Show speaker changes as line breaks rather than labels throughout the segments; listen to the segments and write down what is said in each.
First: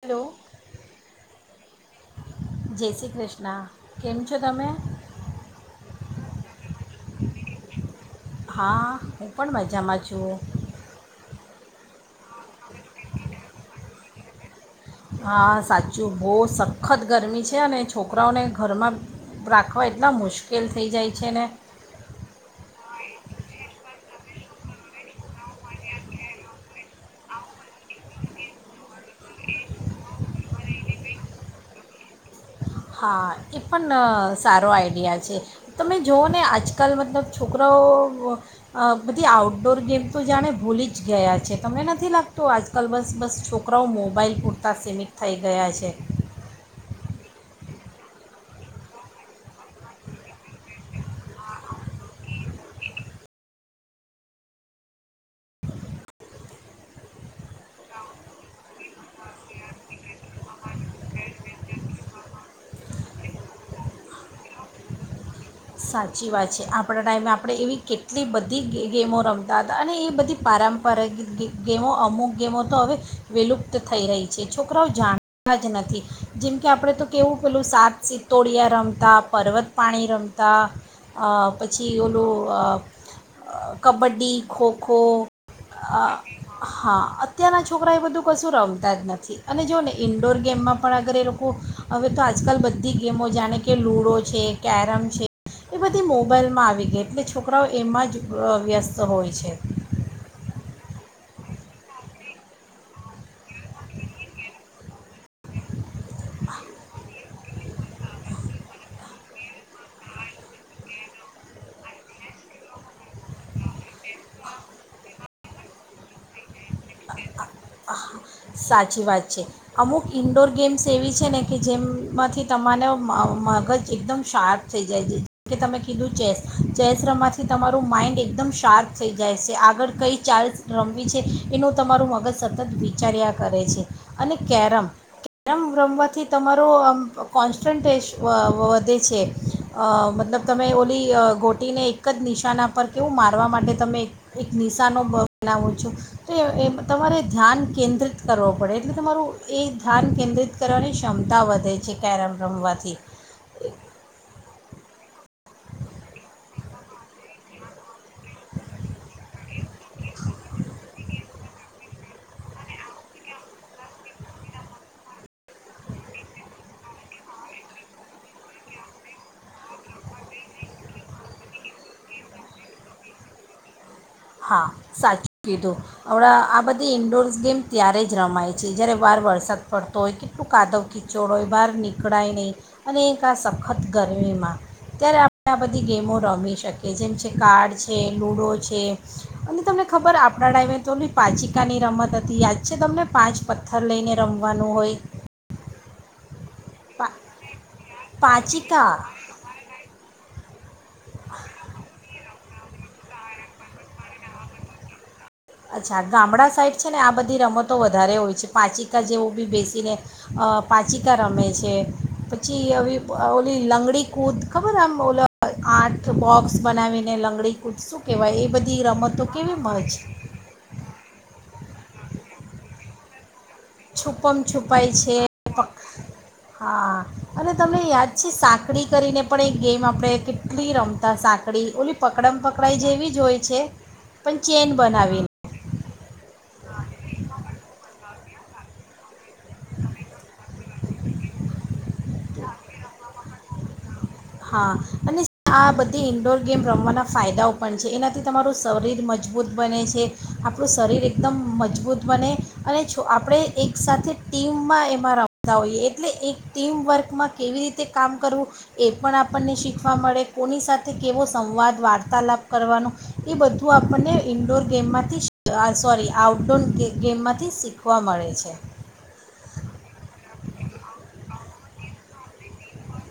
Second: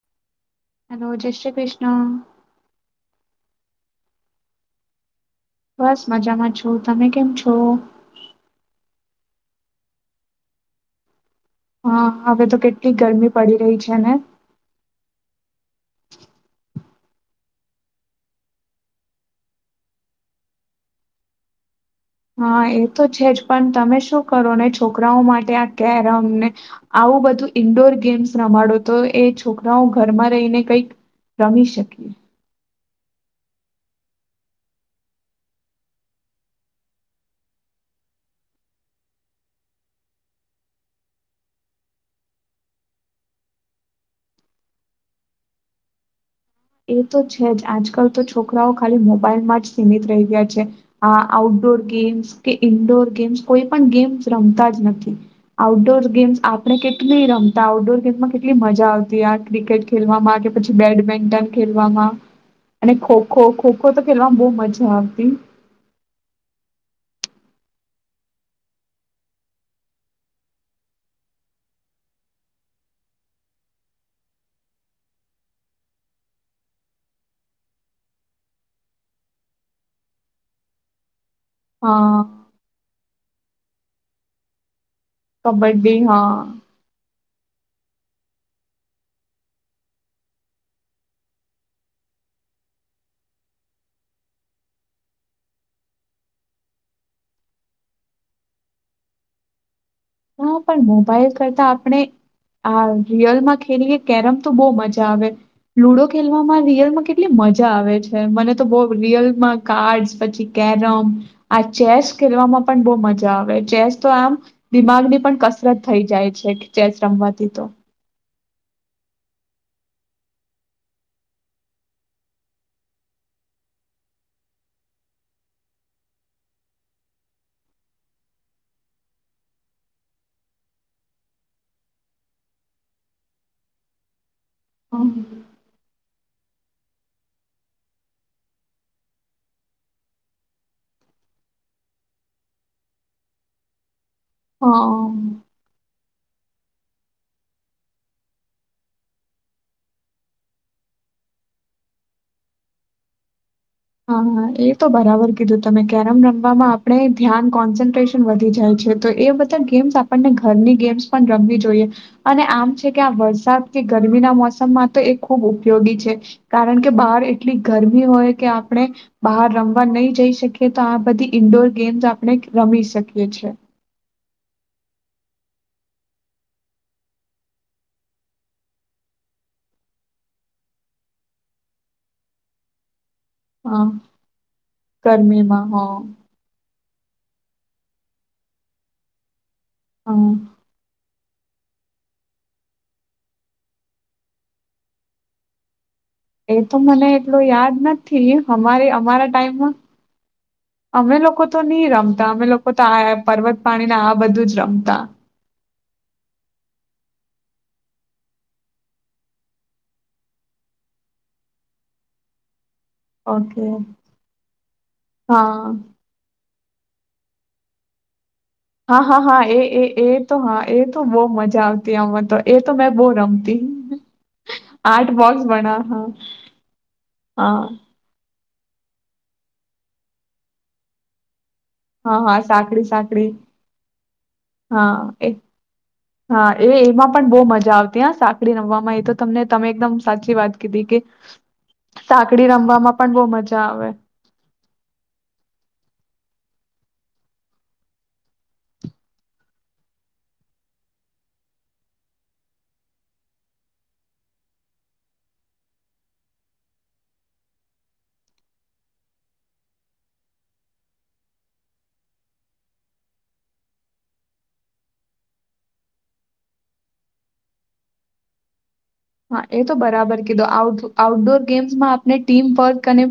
Hello
hello જય શ્રી કૃષ્ણ
ના કેમ છો તમે
બસ મજામાં છું તો તમે કેમ છો
હુ પણ મજામાં છુ
હા હવે તો કેટલી ગરમી પડી રહી છે ને
ખત ગરમી છે અને છોકરાઓને ઘરમાં રાખવા એટલા મુશ્કેલ થઈ જાય છે ને
હા એ તો છે જ પણ તમે શું કરો ને છોકરાઓ માટે આ [unintelligible] આવું બધું ઈન્ડોર ગેમ્સ રમાડો તો એ છોકરાઓ ઘરમાં રહીને કઈક રમી શકીએ.
હા એ પણ સારો આઈડિયા છે તમે જુઓ ને આજકાલ મતલબ છોકરાઓ બધી આઉટડોર ગેમ તો જાણે ભૂલી જ ગયા છે તમને નથી લાગતું આજકાલ બસ બસ છોકરાઓ મોબાઈલ પૂરતાં સીમિત થઈ ગયા છે.
એ તો છે જ આજકાલ તો છોકરાઓ ખાલી મોબાઈલમાં જ સીમિત રહી ગયા છે આ આઉટડોર ગેમ્સ કે ઈન્ડોર ગેમ્સ કોઈ પણ ગેમ્સ રમતા જ નથી આઉટડોર ગેમ્સ આપણે કેટલી રમતા આઉટડોર ગેમ્સમાં કેટલી મજા આવતી આ ક્રિકેટ ખેલવામાં કે પછી બેડમિન્ટન ખવામાં અને ખોખો ખોખો તો ખેલવામાં બહ મજા આવતી.
સાચી વાત છે આપણા ટાઈમે આપણે એવી કેટલી બધી ગ ગેમો રમતા હતા અને એ બધી પારંપરગ ગેમો અમુક ગેમો તો હવે વિલુપ્ત થઈ રહી છે છોકરાઓ જાણતા જ નથી જેમ કે આપણે તો કેવું પેલું સાત સિત્તોડિયા રમતા પર્વત પાણી રમતા. કતા પછી
હા
ઓલું કબડ્ડી ખો ખો.
કબડ્ડી હા
હા અત્યારના છોકરા એ બધું કશું રમતા જ નથી અને જોુઓ ને ઇન્ડોર ગેમમાં પણ અગર એ લોકો હવે તો આજકાલ બધી ગેમો જાણે કે લૂડો છે કેરમ છે એ બધી મોબાાઈલમાં આવી ગઈ એટલે છોકરાઓ એમાં જ વ્યસ્ત હોય છે.
હા પણ મોબાઈલ કરતા આપણે આ રિયલમાં ખેલીએ કેરમ તો બહુ મજા આવે લુડો ખેલવામાં રિયલમાં કેટલી મજા આવે છે મને તો બહ રિયલમાં કાર્ડ્સ પછી કેરમ આ ચેસ ખેલવામાં પણ બહુ મજા આવે ચેસ તો આમ દિમાગની પણ કસરત થઈ જાય છે ચેસ રમવાથી તો.
સાચી વાત છે અમુક ઇન્ડોર ગેમ્સ એવી છે ને કે જેમમાંથી તમારા મગજ એકદમ શાર્પ થઈ જાય છે જે કે તમે કીધું ચેસ ચેસ રમવાથી તમારું માઇન્ડ એકદમ શાર્પ થઈ જાય છે આગળ કઈ ચાર્જ રમવી છે એનું તમારું મગજ સ તત વિચાર્યા કરે છે અને કેરમ
હમ.
કેરમ રમવાથી તમારો આમ કોન્સ્ટન્ટેશ વધે છે મતલબ તમે ઓલી ગોટીને એક જ નિશાના પર કેવું મારવા માટે તમે એક નિશા નો બ
હા.
બનાવું છો. એ તમારે ધ્યાન કેન્દ્રિત કરવો પડે એટલે તમારું એ ધ્યાન કેન્દ્રિત કરવાની ક્ષમતા વધે છે કેરમ રમવાથી.
હા એ તો બરાબર કીધું તમે કેરમ રમવામાં આપણે ધ્યાન કોન્સન્ટ્રેશન વધી જાય છે તો એ બધા ગેમ્સ આપણને ઘરની ગેમ્સ પણ રમવી જોઈએ અને આમ છે કે આ વરસાદ કે ગરમીના મોસમમાં તો એ ખૂબ ઉપયોગી છે કારણ કે બહાર એટલી ગરમી હોય કે આપણે બહાર રમવા નહી જઈ શકીએ તો આ બધી ઈન્ડોર ગેમ્સ આપણે રમી શકીએ છે.
હા સાચું કીધું હમણાં આ બધી ઇન્ડોર્સ ગેમ ત્યારે જ રમાય છે જ્યારે વાર વરસાદ પડતો હોય કેટલું કાદવ ખીચોડ હોય બહાર નીકળાય નહીં અને સખત
હા,
ગરમીમાં ત્યારે આપણે આ
ગરમીમાં.
બધી
હા,
ગેમો રમી શકીએ. કે જેમ છે કાર્ડ છે લૂડો છે અને તમને ખબર
હા.
આપડા ડ્રાઈવે તો પાચકાાની રમત હતી યાદ છે તમને પાંચ પથ્થર લઈને રમવાનું હોય.
એ તો મને
પા
એટલું યાદ નથી અમારે
પાચિકા
અમારા ટાઈમમાં અમે લોકો તો નહી રમતા અમે લોકો. તો આ પર્વત પાણીને આ બધું જ રમતા.
અચ્છા ગામડા સાઈડ છે ને આ બધી રમતો વધારે હોય છે પાચકાા જેવું બી બેસીને પાચિકા રમે છે પછી ઓલી
ઓકે.
લંગડી કૂદ ખબર એમ ઓલો
હા
આઠ બોક્સ બનાવીને લંગડી કૂદ શું કહેવાય એ. બધી
હા હા
રમતો
હા એ
કેવી
એ
મજ
એ તો હા. એ તો બહુ મજા આવતી અ તો એ તો મેં બહુ રમતી.
છુપમ છુપાય
આર્ટ
છે,
બોક્સ બના હા
હા અને
હા
તમને યાદ છે શા પકડી કરીને પણ એક ગેમ આપણે કેટલી રમતા સાચી
હા હા સાકડી સાકડી
છે પણ ચેન
હા
બનાવીને
એ હા એ એમાં પણ બહ મજા આવતી હ. સાકડી રમવામાં એ તો તમને તમે એકદમ સાચી વાત કીધી કે સાકડી રમવામાં પણ બહુ મજા આવે.
હા અને આ બધી ઈન્ડોર ગેમ રમવાના ફાયદાઓ પણ છે, એનાથી તમારું શરીર મજબૂત બને છે, આપણું શરીર એકદમ મજબૂત બને, અને આપણે એક સાથે ટીમમાં એમાં રમતા હોઈએ એટલે એક ટીમ વર્કમાં કેવી રીતે કામ કરવું એ પણ આપણને શીખવા મળે કોની સાથે કેવો સંવાદ વાર્તાલાપ કરવાનો એ બધું આપણને ઇન્ડોર ગેમમાંથી સોરી આઉટડોર ગેમમાંથી શીખવા મળે છે.
હા એ તો બરાબર કીધું આ આઉટડોર ગેમ્સમાં આપને ટીમ વર્ક અને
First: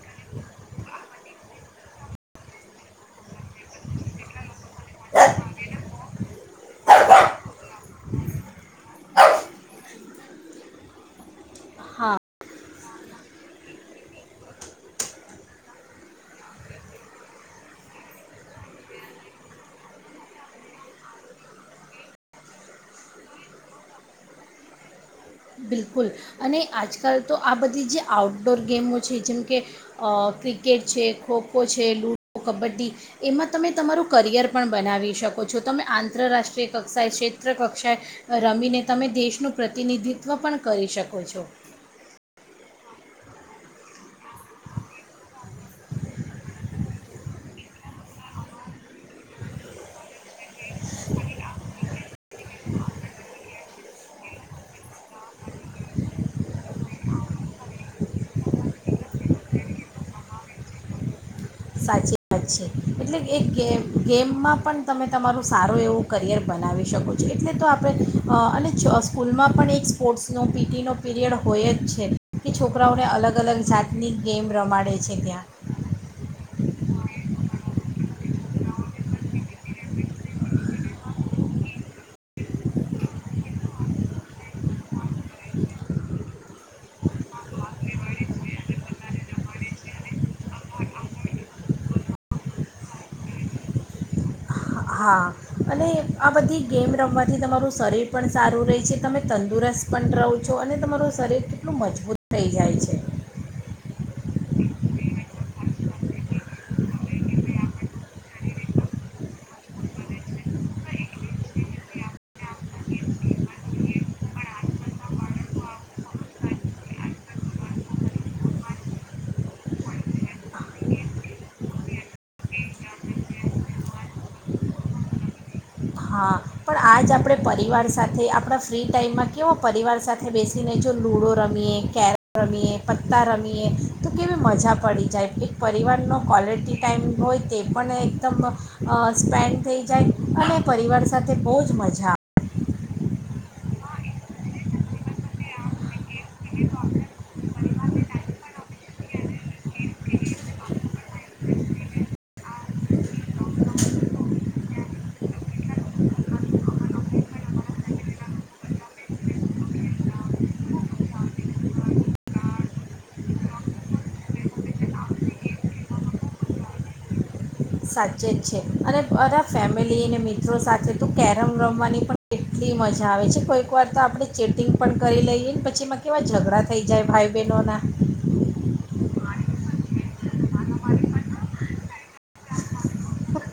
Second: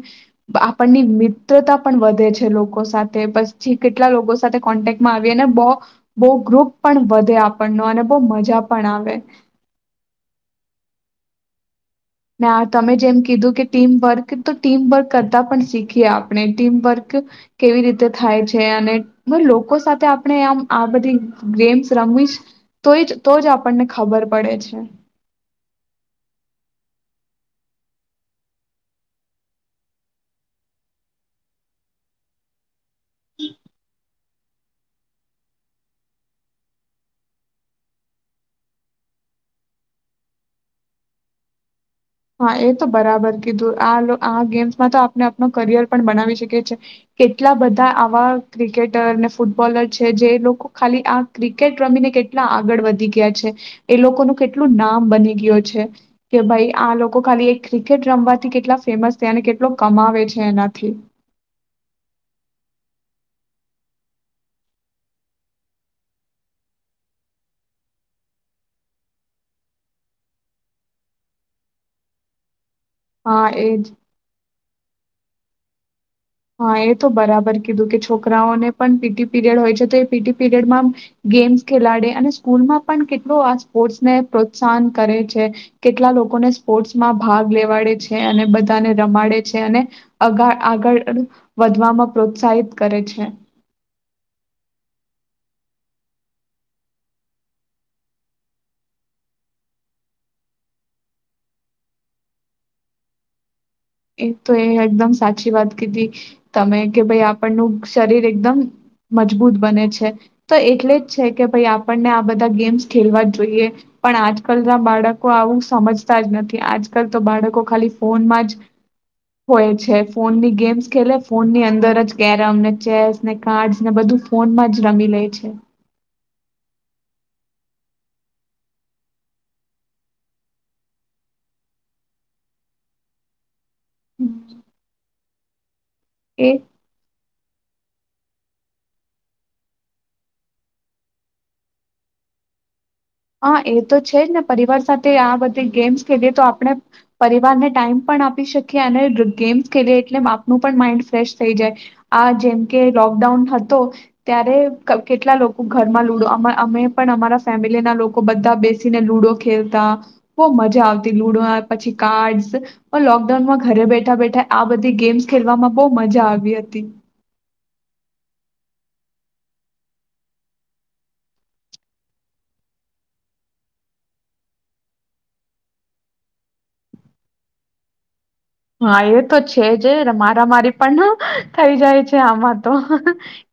આપણની મિત્રતા પણ વધે છે. લોકો સાથે પછી કેટલા લોકો સાથે કોન્ટેક્ટમાં આવી અને બહ બહુ ગ્રુપ પણ વધે આપણનો, અને બહ મજા પણ આવે.
હા
ના તમે જેમ કીધું કે ટીમવર્ક તો ટીમવર્ક કરતાં પણ શીખીએ આપણે ટીમવર્ક કેવી રીતે થાય છે, અને લોકો સાથે આપણે આમ આ બધી ગેમ્સ રમવીશ તો તો જ આપણને ખબર પડે છે.
બિલકુલ અને આજકાલ તો આ બધી જે આઉટડોર ગેમો છે. જેમ કે ક્રિકેટ છે, ખોખો છે, લૂડો કબડ્ડી એમાં તમે તમારું કરિયર પણ બનાવી શકો છો. તમે આંતરરાષ્ટ્રીય કક્ષાએ, ક્ષેત્ર કક્ષાએ, રમીને તમે દેશનું પ્રતિનિધિત્વ ત્વ પણ કરી શકો છો.
એ તો બરાબર કીધું આ ગેમ્સમાં તો આપને ન કરિયર પણ બનાવી શકે છે. કેટલા બધાં આવાં ક્રિકેટર ને ફૂટબોલર છે જે લોકો ખાલી આ ક્રિકેટ રમીને કેટલા આગળ વધી ગયા છે. એ લોકોનું કેટલું નામ બની ગયું છે, કે ભાઈ આ લોકો ખાલી ક્રિકેટ રમવાથી કેટલા ફેમસ છે અને કેટલો કમાવે છે એનાથી.
સાચી વાત છે. એટલે એે ગેમમાં પણ તમે તમારું સારો એવો કરિયર બનાવી શકો છો. એટલે તો આપણે અને સ્કૂલમાં પણ એક સ્પોર્ટ્સનો પીટી નો પીરિયડ હોય જ છે કે છોકરાઓને અલગ
હા
અલગ
એજ
જાતની ગેમ રમાડ રમાડે છે ત્યાં.
હા એ તો બરાબર કીધું કે છોકરાઓને પણ પીટી પીરિયડ હોય છે, તો એ પીટી પીરિયડમાં ગેમ્સ ખેલાડે અને સ્કૂલમાં પણ કેટલો આ સ્પોર્ટ્સને પ્રોત્સાહન કરે છે, કેટલા લોકોને સ્પોર્ટ્સમાં ભાગ લેવાડે છે. અને બધાને રમાડે છે અગાર આગળ વધવામાં પ્રોત્સાહિત કરે છે.
હા અને આ બધી ગેમ રમવાથી તમારું શરીર પણ સારું રહે છે. તમે તંદુરસ્ત પણ રહો છો, અને તમારું શરીર કેટલું મજબૂત થઈ જાય છે.
એ તો એ એકદમ સાચી વાત કીધી, તમે કે ભાઈ આપણનું શરીર એકદમ મજબૂત બને છે. તો એટલે જ છે કે ભાઈ આપણને આ બધા ગેમ્સ ખેલવા જોઈએ પણ આજકાલ ના બાળકો આવું સમજતા જ નથી. આજકાલ તો બાળકો ખાલી ફોનમાં જ હોય છે. ફોનની ગેમ્સ ખેલે, ફોનની અંદર જ કેરમ ને ચેસ ને કાર્ડ ને બધું ફોનમાં જ રમી લે છે.
હા પણ આ જ આપણે પરિવાર સાથે આપણા ફ્રી ટાઈમમાં કેવો પરિવાર સાથે બેસીને જો લૂડો રમીએ કેરમ રમીએ, પત્તા રમીએ તો કેવી મજા પડી જાય. એક પરિવારનો
એ
કલિટી ટાઈમ હોય તે પણ એકદમ સ્પેન્ડ થઈ જાય અને પરિવાર સાથે બહુ જ મજા.
હા એ તો છે જ ને પરિવાર સાથે આ બધી ગેમ્સ દ તો આપણે પરિવારને ટાઈમ પણ આપી શકીએ, અને ગેમ્સ ખેલી, એટલે આપનું પણ માઈન્ડ ફ્રેશ થઈ જાય. આ જેમ કે લોકડાઉન હતો, ત્યારે કેટલા લોકો ઘરમાં લુડો અમે પણ અમારા ફેમિલીના લોકો લોકો બધા બેસીને લુડો ખેલતા, બહુ મજા આવતી લુડો પછી, કાર્ડસ લોકડાઉનમાં ઘરે બેઠા બેઠા આ બધી ગેમ્સ ખેલવામાં બહુ મજા આવી હતી.
સાચે જ છે. અને અરા, ફેમિલી અને મિત્રો સાથે કેરમ રમવાની પણ કેટલી મજા આવે છે! કોઈક વાર તો આપણે ચીટિંગ પણ કરી લઈએ ને, પછી કેવા ઝઘડા થઈ જાય ભાઈ-બહેનોના!
એ તો છે. જ મારા મારી પણ થઈ જાય છે. આમાં તો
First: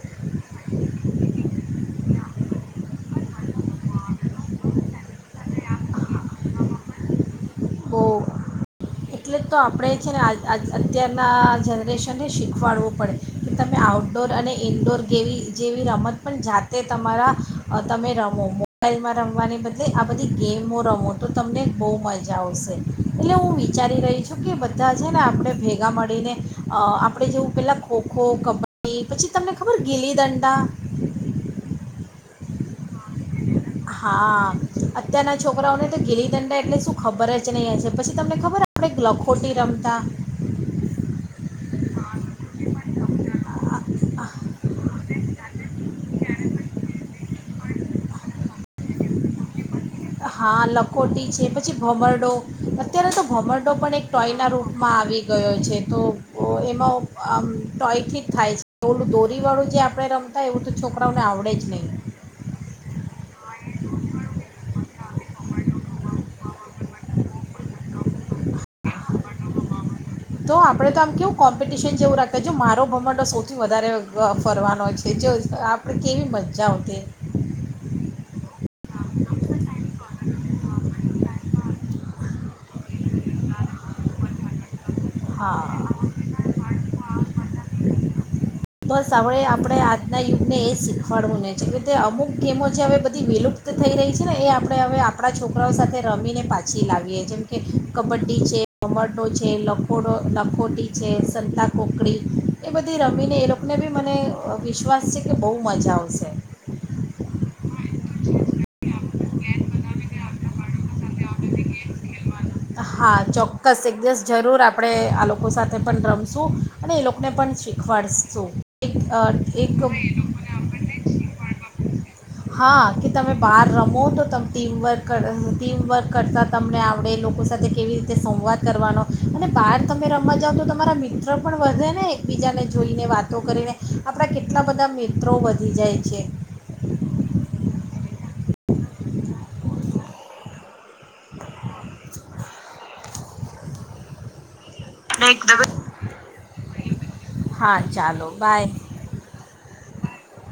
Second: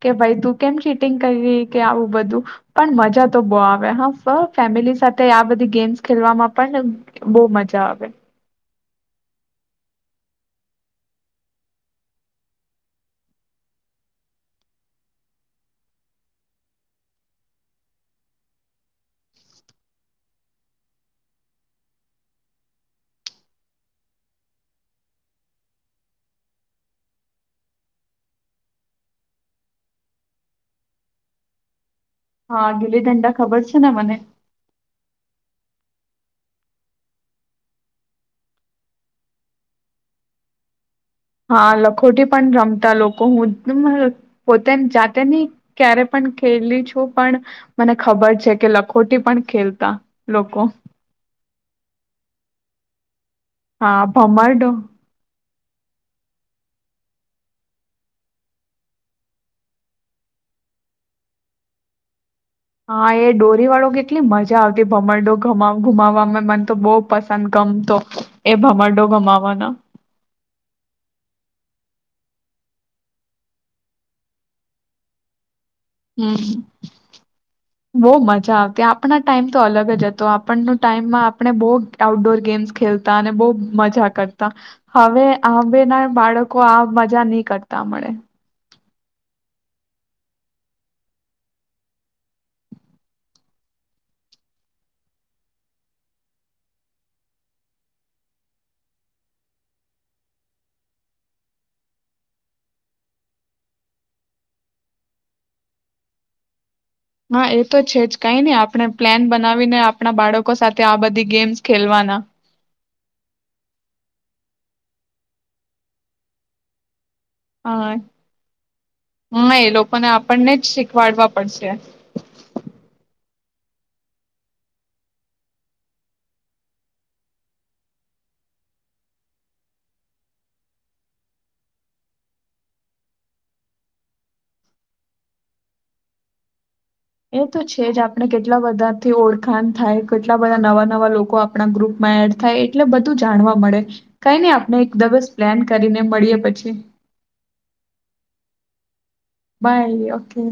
કે ભાઈ તું કેમ ચીટિંગ કરી કે આવું બધું પણ મજા તો બહ આવે હ ફેમિલી સાથે આ બધી ગેમ્સ ખેલવામાં પણ બહ મજા આવે.
બહુ એટલે તો આપણે છે ને અત્યારના જનરેશન શીખવાડવું પડે કે તમે આઉટડોર અને ઇનડોર ગેવી જેવી રમત પણ જાતે તમારા તમે રમો મોબાઈલમાં રમવાને બદલે આ બધી ગેમો રમો તો તમને બહુ મજા આવશે એટલે હું વિચારી રહી બધા છે. ને આપણે ભેગા મળીને આપણે જેવું પેલા ખો-ખો કબડી પછી તમને ખબર ગીલી દંડા?
હા ગિલી દંડ હું
હા. અત્યારના છોકરાઓને તો ગીલી દંડા એટલે શું ખબર જ નહીં આવે છે. પછી તમને ખબર આપણે લખોટી રમતા
હા લખોટી પણ રમતા લોકો હું પોતે જાતે નહી ક્યારે પણ ખેલી છું. પણ મને ખબર છે. કે લખોટી પણ ખેલતા
હા
લોકો
લખોટી છે. પછી ભમરડો અત્યારે તો ભમરડો પણ
હા
એક ટોયના
ભમરડો
રૂટમાં આવે ગયો છે, તો એમાં આમ ટોયથી જ થાય છે, ઓલું દોરીવાળું જે આપણે રમતા એવું તો છોકરાઓને આવડે જ નહીં
હા, એ ડોરી વાળો કેટલી મજા આવતી ભમરડો ગુમાવ, ગુમાવ, મન તો બહુ પસંદ, ગમતો એ ભમરડો ગુમાવાનો
તો, આપણેે તો આમ કેવું કોમ્પિટિશન જેવું રાખે, મારો ભમરડો સૌથી વધારે ફરવાનોય છે, જે
હમ, બહુ મજા આવતી આપણા ટાઈમ તો અલગ જ હતો, આપણનો ટાઈમમાં આપણે બહુ આઉટડોર ગેમ્સ ખેલતા અને બહુ મજા કરતા હવે
હા
આંબે ના બાળકો આ મજા ની કરતા મળે
બસ હ આપણે આજના યુગને એ શીખવાડવું અમુક ગેમો જે હવે બધી વિલુપ્ત થઈ રહી છે, ને એ આપણે હવે આપણા છોકરાઓ સાથે રમીને પાછી લાવીએ જેમકે કબડ્ડી છે. ભમરડો છે, લખોડો, લખોટી છે, સંતા કોકડી એ બધી રમીને એ લોકો ને બી મને વિશ્વાસ છે, કે બહુ મજા આવશે
હા એ તો છે, જ કઈ નઈ આપણે પ્લાન બનાવીને આપણા બાળકો સાથે આ બધી ગેમ્સ ખેલવાના
હા, ચોક્કસ એક દિવસ જરૂર આપણે આ લોકો સાથે પણ રમશું અને એ લોકો
હા,
અ,
હા, એ
એક
લોકોને આપણને જ શીખવાડવા પડશે
હા. કે તમે બહાર રમો તો ત ટીમવર્ક, ટીમવર્ક કરતાં તમને આવડે લોકો સાથે કેવી રીતે સંવાદ કરવાનો અને બહાર તમે રમવા જઓ તો તમારા મિત્ર પણ વધે ને એકબીજાને જોઈને વાતો કરીને આપણા કેટલા બધા મિત્રો વધી જાય છે
એ તો છે, જ આપણે કેટલા બધાથી ઓળખાણ થાય કેટલા બધા નવા નવા લોકો આપણા ગ્રુપમાં એડ થાય એટલે બધું જાણવા મળે કઈ નહી, આપ એકદિવસ પ્લાન કરીને મળીએ પછી
હા, ચાલો બાય
બાય ઓકે